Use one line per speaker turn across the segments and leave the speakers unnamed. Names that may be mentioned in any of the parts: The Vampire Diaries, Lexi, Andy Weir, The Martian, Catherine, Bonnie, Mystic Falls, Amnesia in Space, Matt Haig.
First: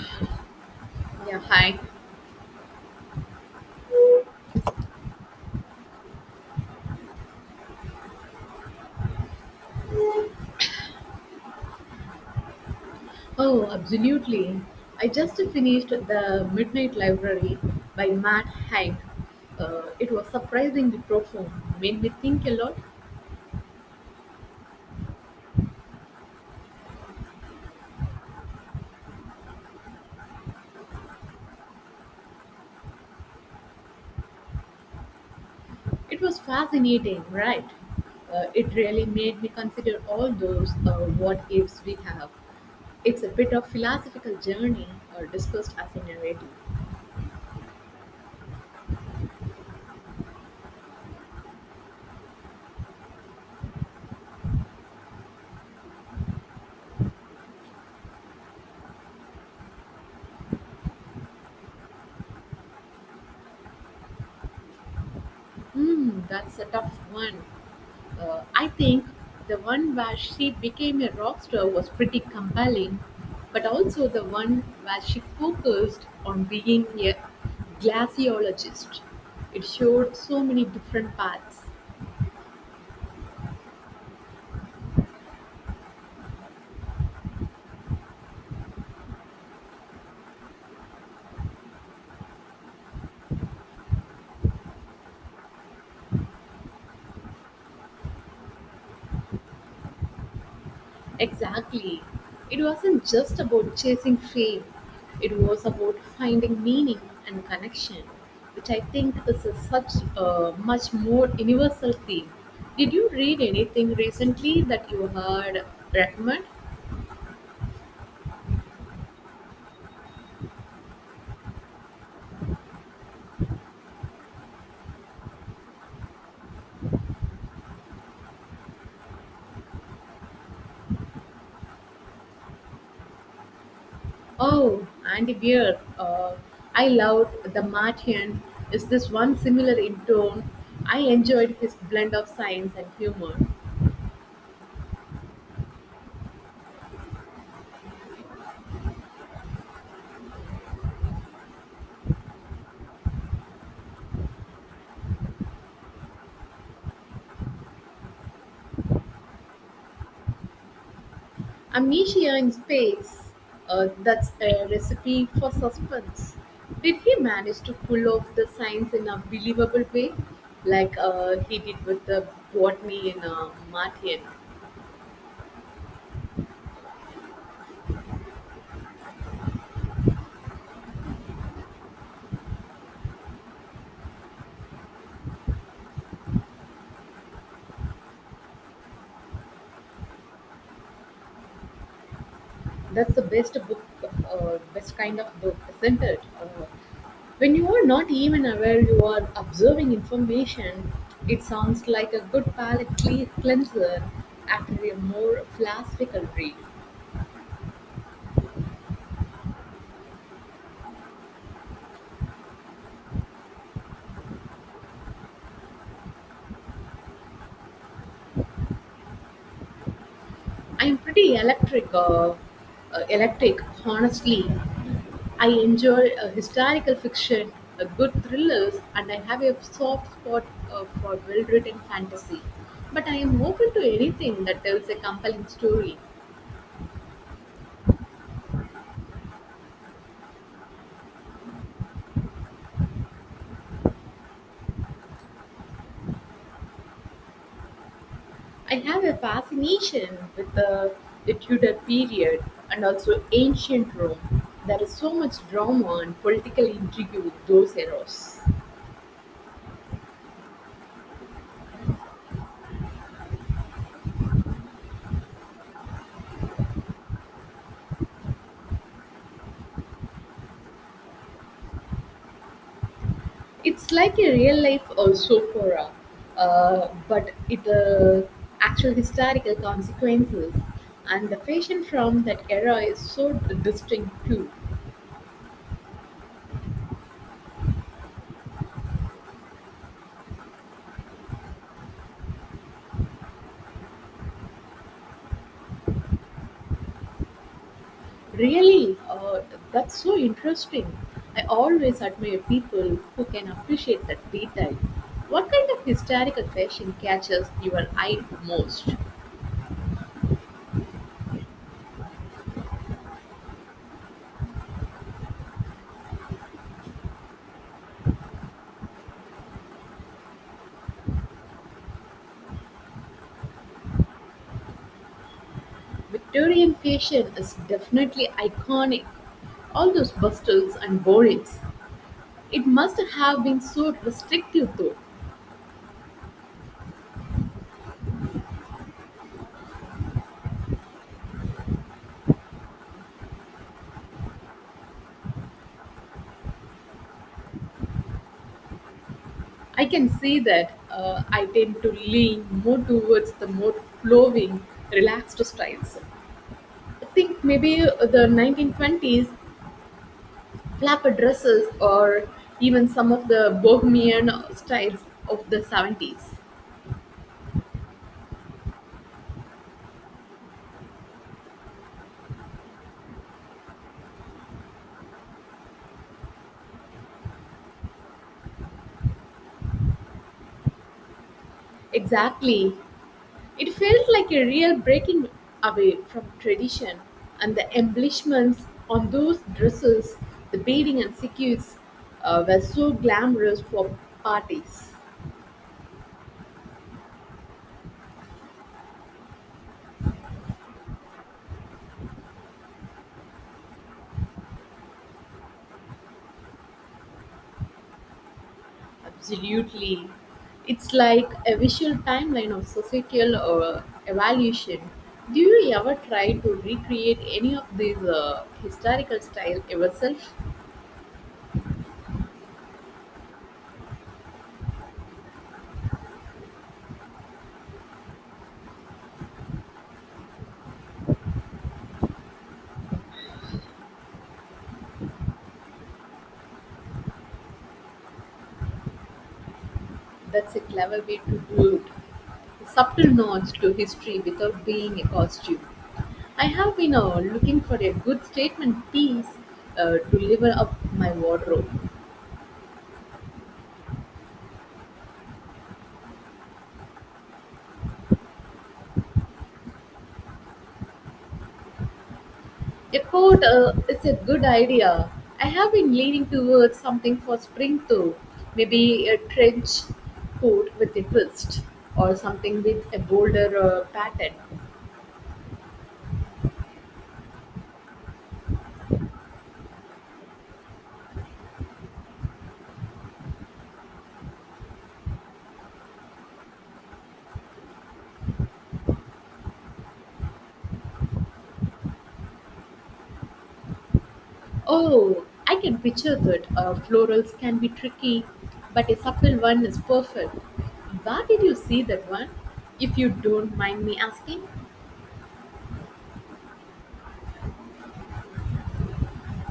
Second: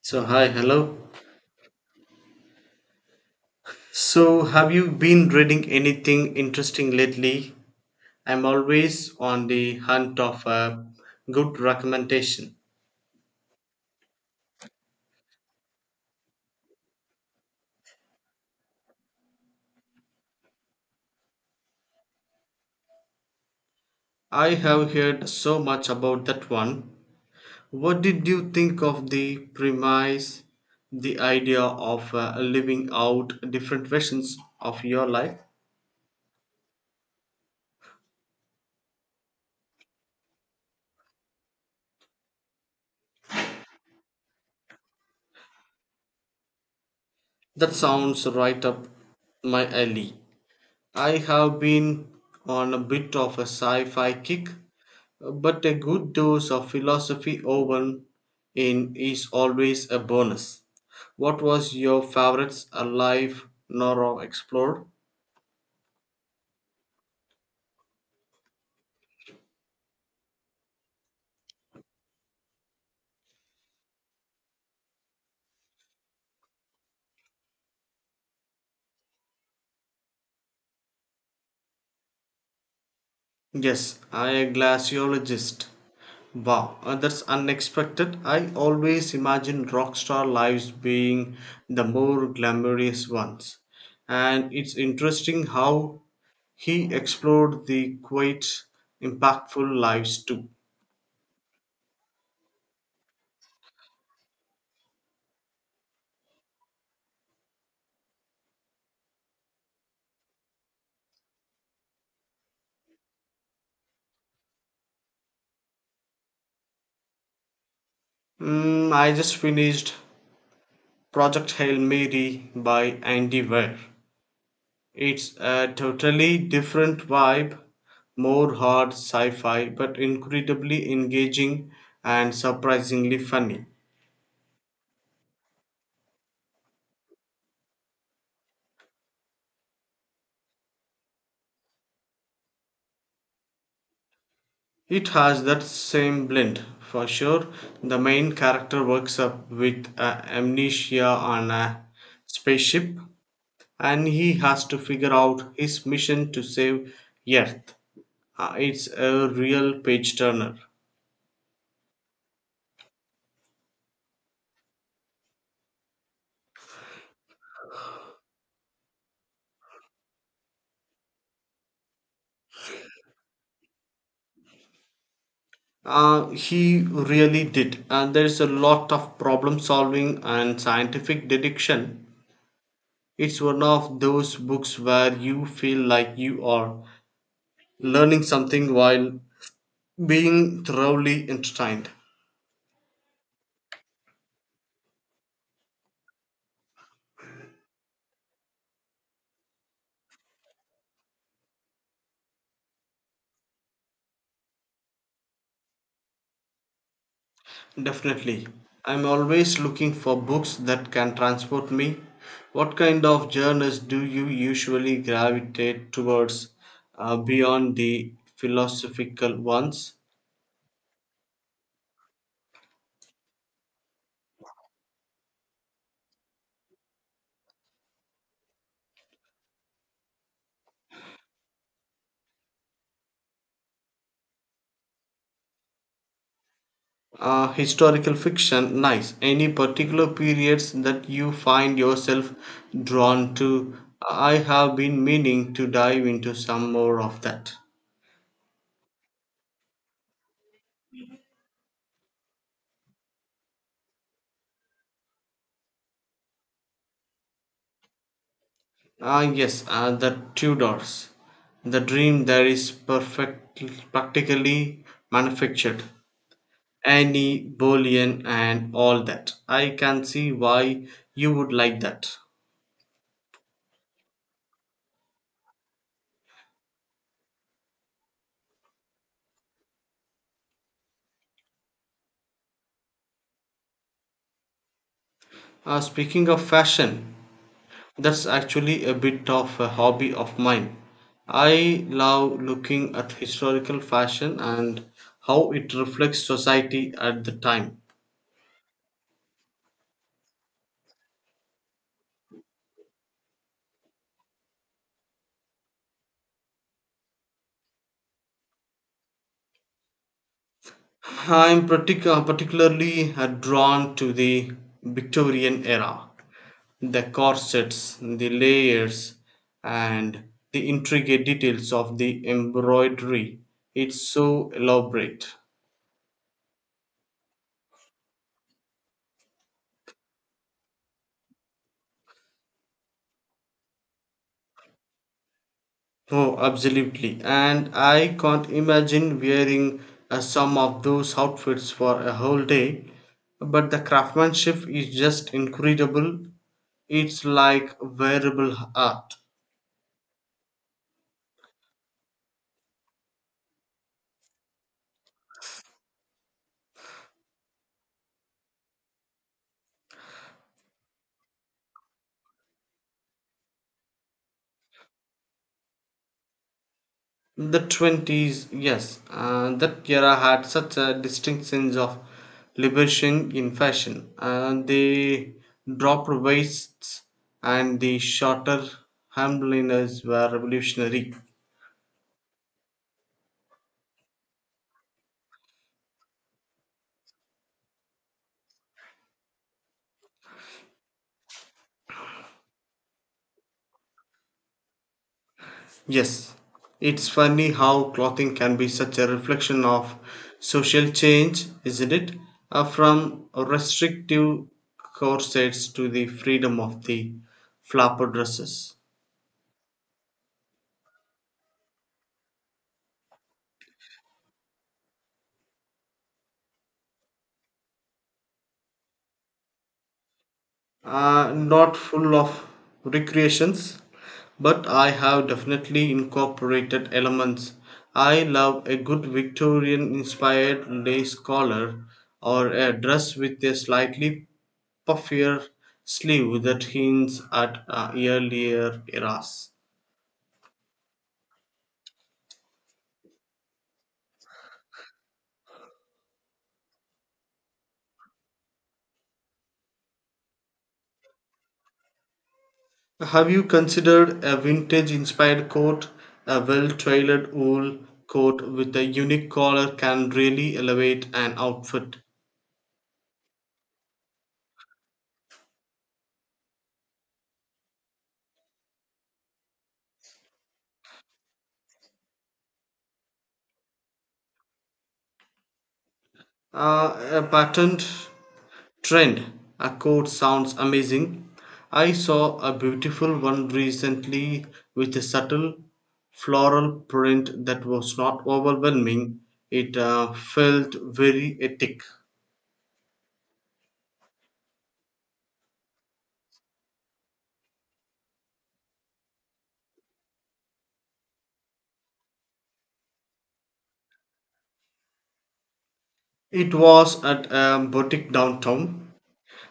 So, hi, hello.
Yeah, hi.
So, have you been reading anything interesting lately? I'm always on the hunt of a good recommendation.
Oh, absolutely. I just finished The Midnight Library by Matt Haig. It was surprisingly profound, made me think a lot.
I have heard so much about that one. What did you think of the premise, the idea of living out different versions of your life?
It was fascinating, right? It really made me consider all those what ifs we have. It's a bit of philosophical journey discussed as a narrative.
That sounds right up my alley. I have been on a bit of a sci fi kick. But a good dose of philosophy woven in is always a bonus. What was your favorite alive Nora explored?
Hmm, that's a tough one. I think the one where she became a rock star was pretty compelling, but also the one where she focused on being a glaciologist. It showed so many different paths.
Yes, I a glaciologist. Wow, that's unexpected. I always imagine rock star lives being the more glamorous ones. And it's interesting how he explored the quite impactful lives too.
Exactly. It wasn't just about chasing fame, it was about finding meaning and connection, which I think is a such a much more universal theme. Did you read anything recently that you heard recommend?
Mm, I just finished Project Hail Mary by Andy Weir. It's a totally different vibe, more hard sci fi, but incredibly engaging and surprisingly funny.
Oh, Andy Weir. I loved The Martian. Is this one similar in tone? I enjoyed his blend of science and humor.
It has that same blend for sure. The main character wakes up with amnesia on a spaceship and he has to figure out his mission to save Earth. It's a real page turner.
"Amnesia in Space." That's a recipe for suspense. Did he manage to pull off the science in a believable way, like he did with the botany in Martian?
He really did, and there's a lot of problem solving and scientific deduction. It's one of those books where you feel like you are learning something while being thoroughly entertained.
That's the best book, best kind of book, isn't it? When you are not even aware you are observing information, it sounds like a good cleanser after a more philosophical read.
Definitely. I'm always looking for books that can transport me. What kind of genres do you usually gravitate towards beyond the philosophical ones?
I'm pretty electric, electric. Honestly, I enjoy historical fiction, good thrillers, and I have a soft spot for well-written fantasy. But I am open to anything that tells a compelling story.
Historical fiction, nice. Any particular periods that you find yourself drawn to? I have been meaning to dive into some more of that.
I have a fascination with the Tudor period and also ancient Rome. There is so much drama and political intrigue with those eras.
Ah, yes, the Tudors. The dream that is perfect, practically manufactured. Annie Boleyn and all that. I can see why you would like that.
It's like a real life also for opera, but it actual historical consequences, and the fashion from that era is so distinct too.
Speaking of fashion, that's actually a bit of a hobby of mine. I love looking at historical fashion and how it reflects society at the time.
Really, that's so interesting. I always admire people who can appreciate that detail. What kind of historical fashion catches your eye most?
I'm particularly drawn to the Victorian era. The corsets, the layers, and the intricate details of the embroidery. It's so elaborate.
Victorian fashion is definitely iconic. All those bustles and borings. It must have been so restrictive, though.
Oh, absolutely. And I can't imagine wearing some of those outfits for a whole day. But the craftsmanship is just incredible. It's like wearable art.
I can see that. I tend to lean more towards the more flowing, relaxed styles. I think maybe the 1920s flap dresses or even some of the bohemian styles of the 70s.
The 20s, yes, that era had such a distinct sense of liberation in fashion. The drop waists and the shorter hemliners were revolutionary.
Exactly. It felt like a real breaking away from tradition, and the embellishments on those dresses, the beading and sequins, were so glamorous for parties.
Yes, it's funny how clothing can be such a reflection of social change, isn't it? From restrictive corsets to the freedom of the flapper dresses.
Absolutely. It's like a visual timeline of societal evolution. Do you ever try to recreate any of these historical style yourself?
Not full of recreations, but I have definitely incorporated elements. I love a good Victorian inspired lace collar or a dress with a slightly puffier sleeve that hints at earlier eras.
That's a clever way to do it. A subtle nods to history without being a costume. I have been looking for a good statement piece to level up my wardrobe.
Have you considered a vintage inspired coat? A well tailored wool coat with a unique collar can really elevate an outfit.
A coat is a good idea. I have been leaning towards something for spring though. Maybe a trench coat with a twist or something with a bolder pattern.
A patterned trend. A coat sounds amazing. I saw a beautiful one recently with a subtle floral print that was not overwhelming. It felt very ethic.
Oh, I can picture that. Florals can be tricky, but a subtle one is perfect. Where did you see that one? If you don't mind me asking,
It was at a boutique downtown.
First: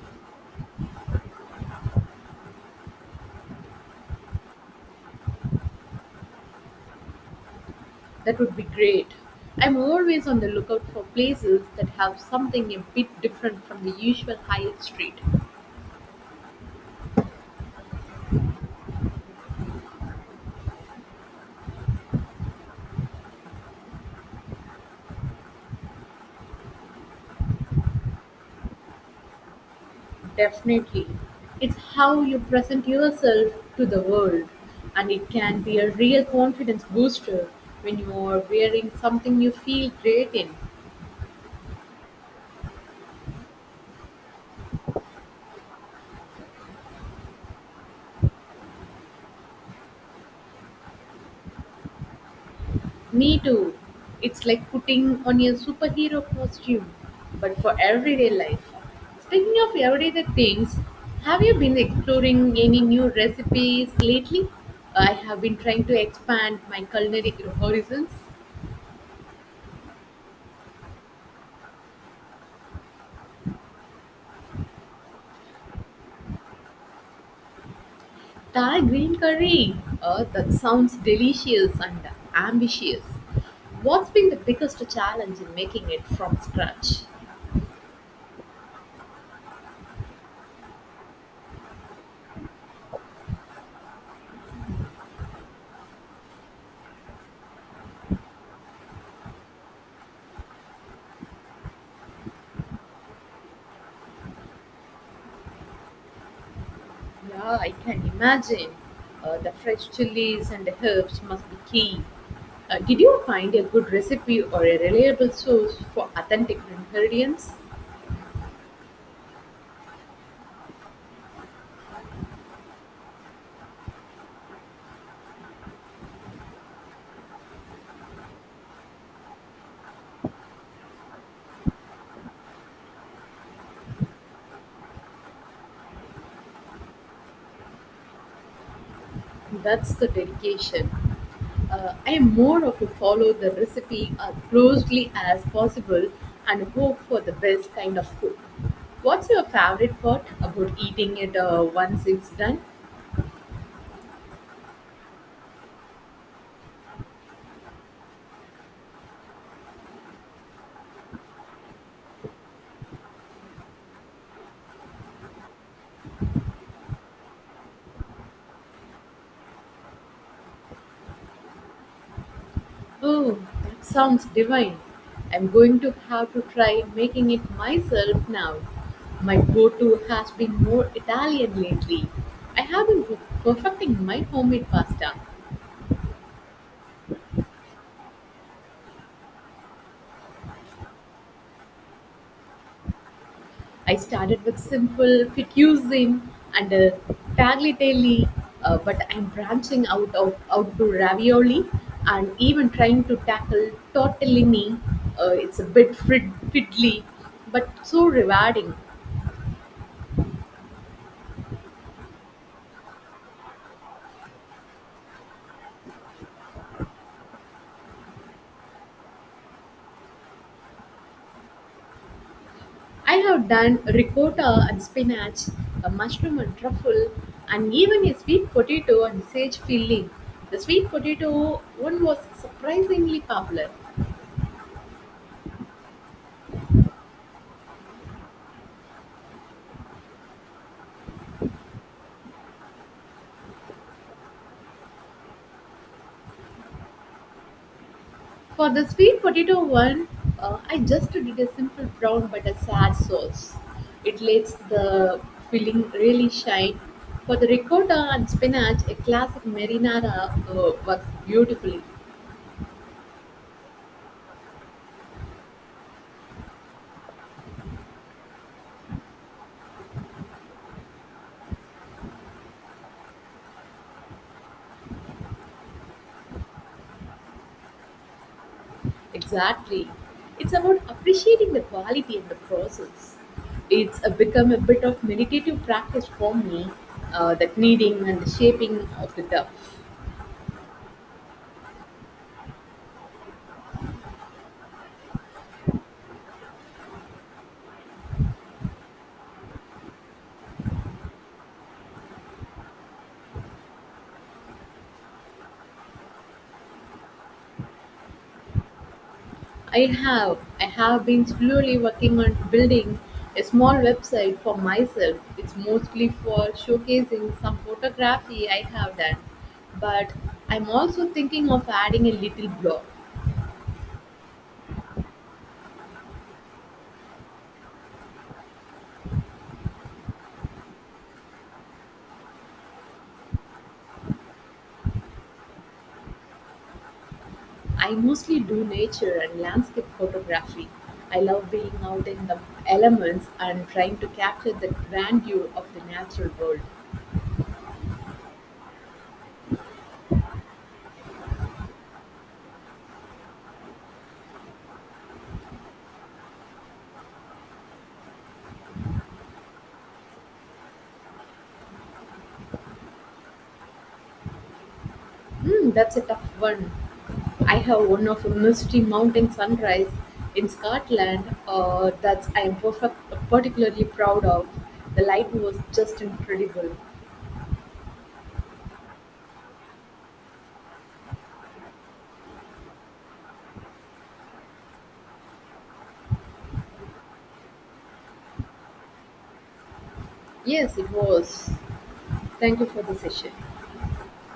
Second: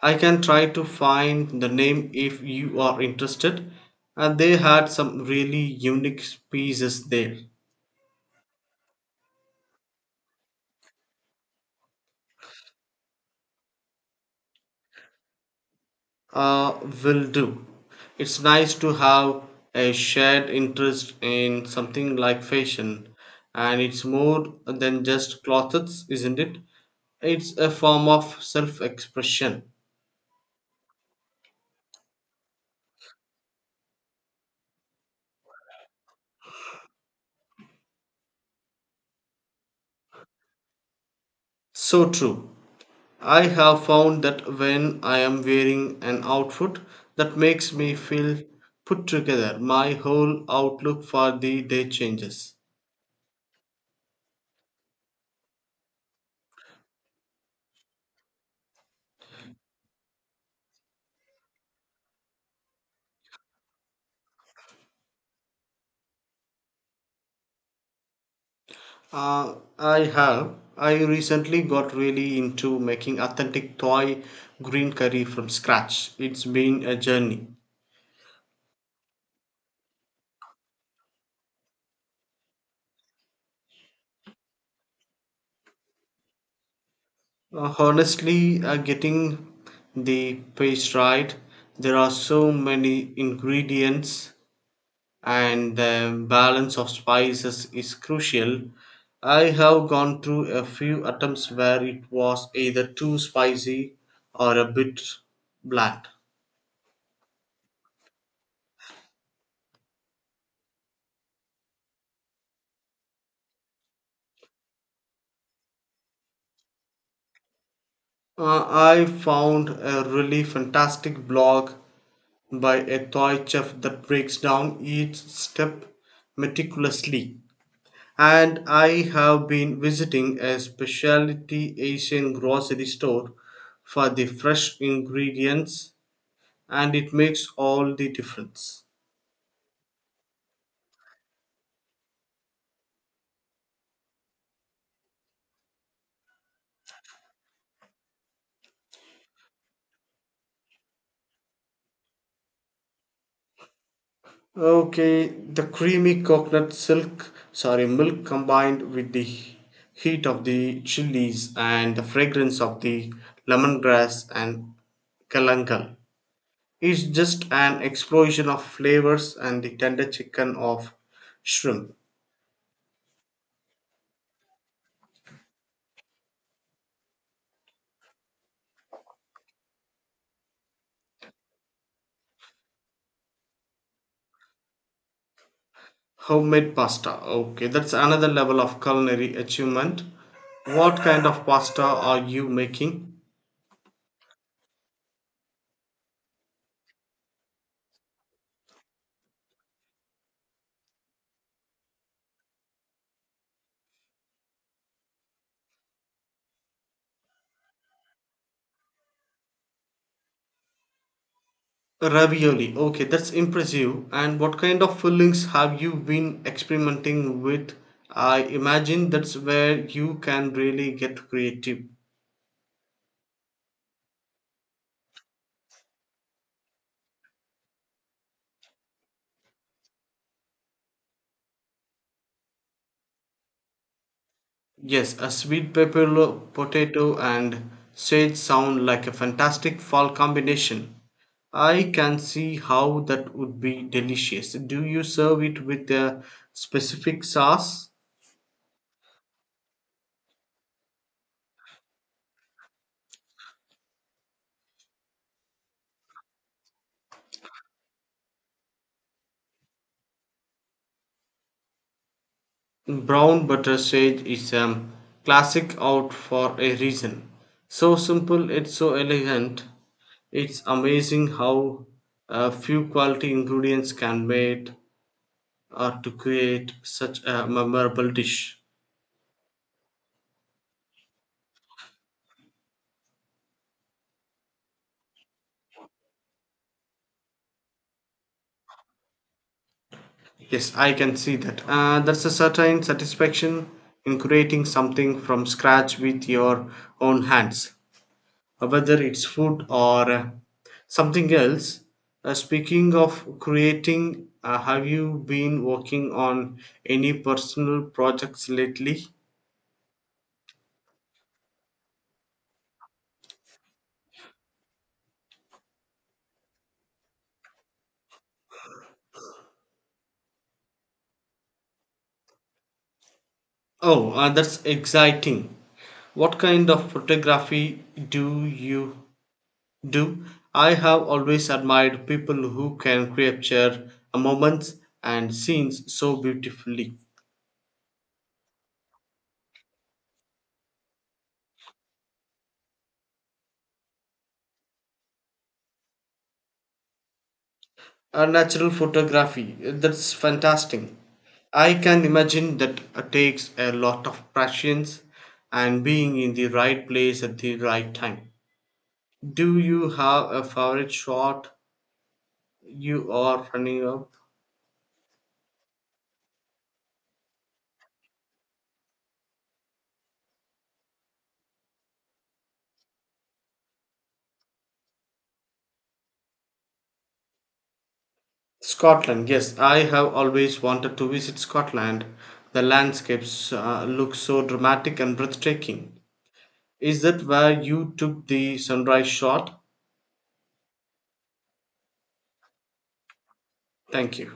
I can try to find the name if you are interested. And they had some really unique pieces there.
that would be great. I'm always on the lookout for places that have something a bit different from the usual high street.
Will do. It's nice to have a shared interest in something like fashion, and it's more than just clothes, isn't it? It's a form of self expression.
Definitely. It's how you present yourself to the world, and it can be a real confidence booster when you are wearing something you feel great in.
So true. I have found that when I am wearing an outfit that makes me feel put together, my whole outlook for the day changes.
Me too. It's like putting on your superhero costume, but for everyday life. Speaking of everyday things, have you been exploring any new recipes lately? I have been trying to expand my culinary horizons.
I have. I recently got really into making authentic Thai green curry from scratch. It's been a journey.
Thai green curry. Oh, that sounds delicious and ambitious. What's been the biggest challenge in making it from scratch?
Honestly, getting the paste right, there are so many ingredients, and the balance of spices is crucial. I have gone through a few attempts where it was either too spicy or a bit bland.
Yeah, I can imagine. The fresh chilies and herbs must be key. Did you find a good recipe or a reliable source for authentic ingredients?
I found a really fantastic blog by a toy chef that breaks down each step meticulously. And I have been visiting a specialty Asian grocery store for the fresh ingredients, and it makes all the difference.
That's the dedication. I am more of a follow the recipe as closely as possible and hope for the best kind of cook. What's your favorite part about eating it once it's done?
Okay, the creamy coconut silk, sorry, milk combined with the heat of the chilies and the fragrance of the lemongrass and kalangal is just an explosion of flavors and the tender chicken of shrimp.
Oh, that sounds divine. I'm going to have to try making it myself now. My go to has been more Italian lately. I have perfecting my homemade pasta.
Homemade pasta. Okay, that's another level of culinary achievement. What kind of pasta are you making?
I started with simple fettuccine and a tagliatelle, but I'm branching out to ravioli and even trying to tackle tortellini. It's a bit fiddly, but so rewarding.
Ravioli. Okay, that's impressive. And what kind of fillings have you been experimenting with? I imagine that's where you can really get creative.
I have done ricotta and spinach, a mushroom and truffle, and even a sweet potato and sage filling. The sweet potato one was surprisingly popular.
Yes, a sweet pepper lo- potato and sage sound like a fantastic fall combination. I can see how that would be delicious. Do you serve it with a specific sauce?
For the sweet potato one, I just did a simple brown butter a sad sauce. It lets the filling really shine. For the ricotta and spinach, a classic marinara works beautifully.
Brown butter sage is a classic out for a reason. So simple, it's so elegant. It's amazing how a few quality ingredients can made or to create such a memorable dish.
Exactly. It's about appreciating the quality and the process. It's become a bit of meditative practice for me, that kneading and the shaping of the dough.
Yes, I can see that. That's a certain satisfaction in creating something from scratch with your own hands, whether it's food or something else. Speaking of creating, have you been working on any personal projects lately?
I have been slowly working on building a small website for myself. It's mostly for showcasing some photography I have done, but I'm also thinking of adding a little blog.
Oh, that's exciting. What kind of photography do you do? I have always admired people who can capture moments and scenes so beautifully.
I mostly do nature and landscape photography. I love being out in the elements and trying to capture the grandeur of the natural world.
Natural photography, that's fantastic. I can imagine that takes a lot of patience and being in the right place at the right time. Do you have a favorite shot you are running up?
Hmm, that's a tough one. I have one of a misty mountain sunrise in Scotland that I am particularly proud of. The light was just incredible.
Scotland, yes, I have always wanted to visit Scotland. The landscapes look so dramatic and breathtaking. Is that where you took the sunrise shot?
Yes, it was. Thank you for the session.
Thank you.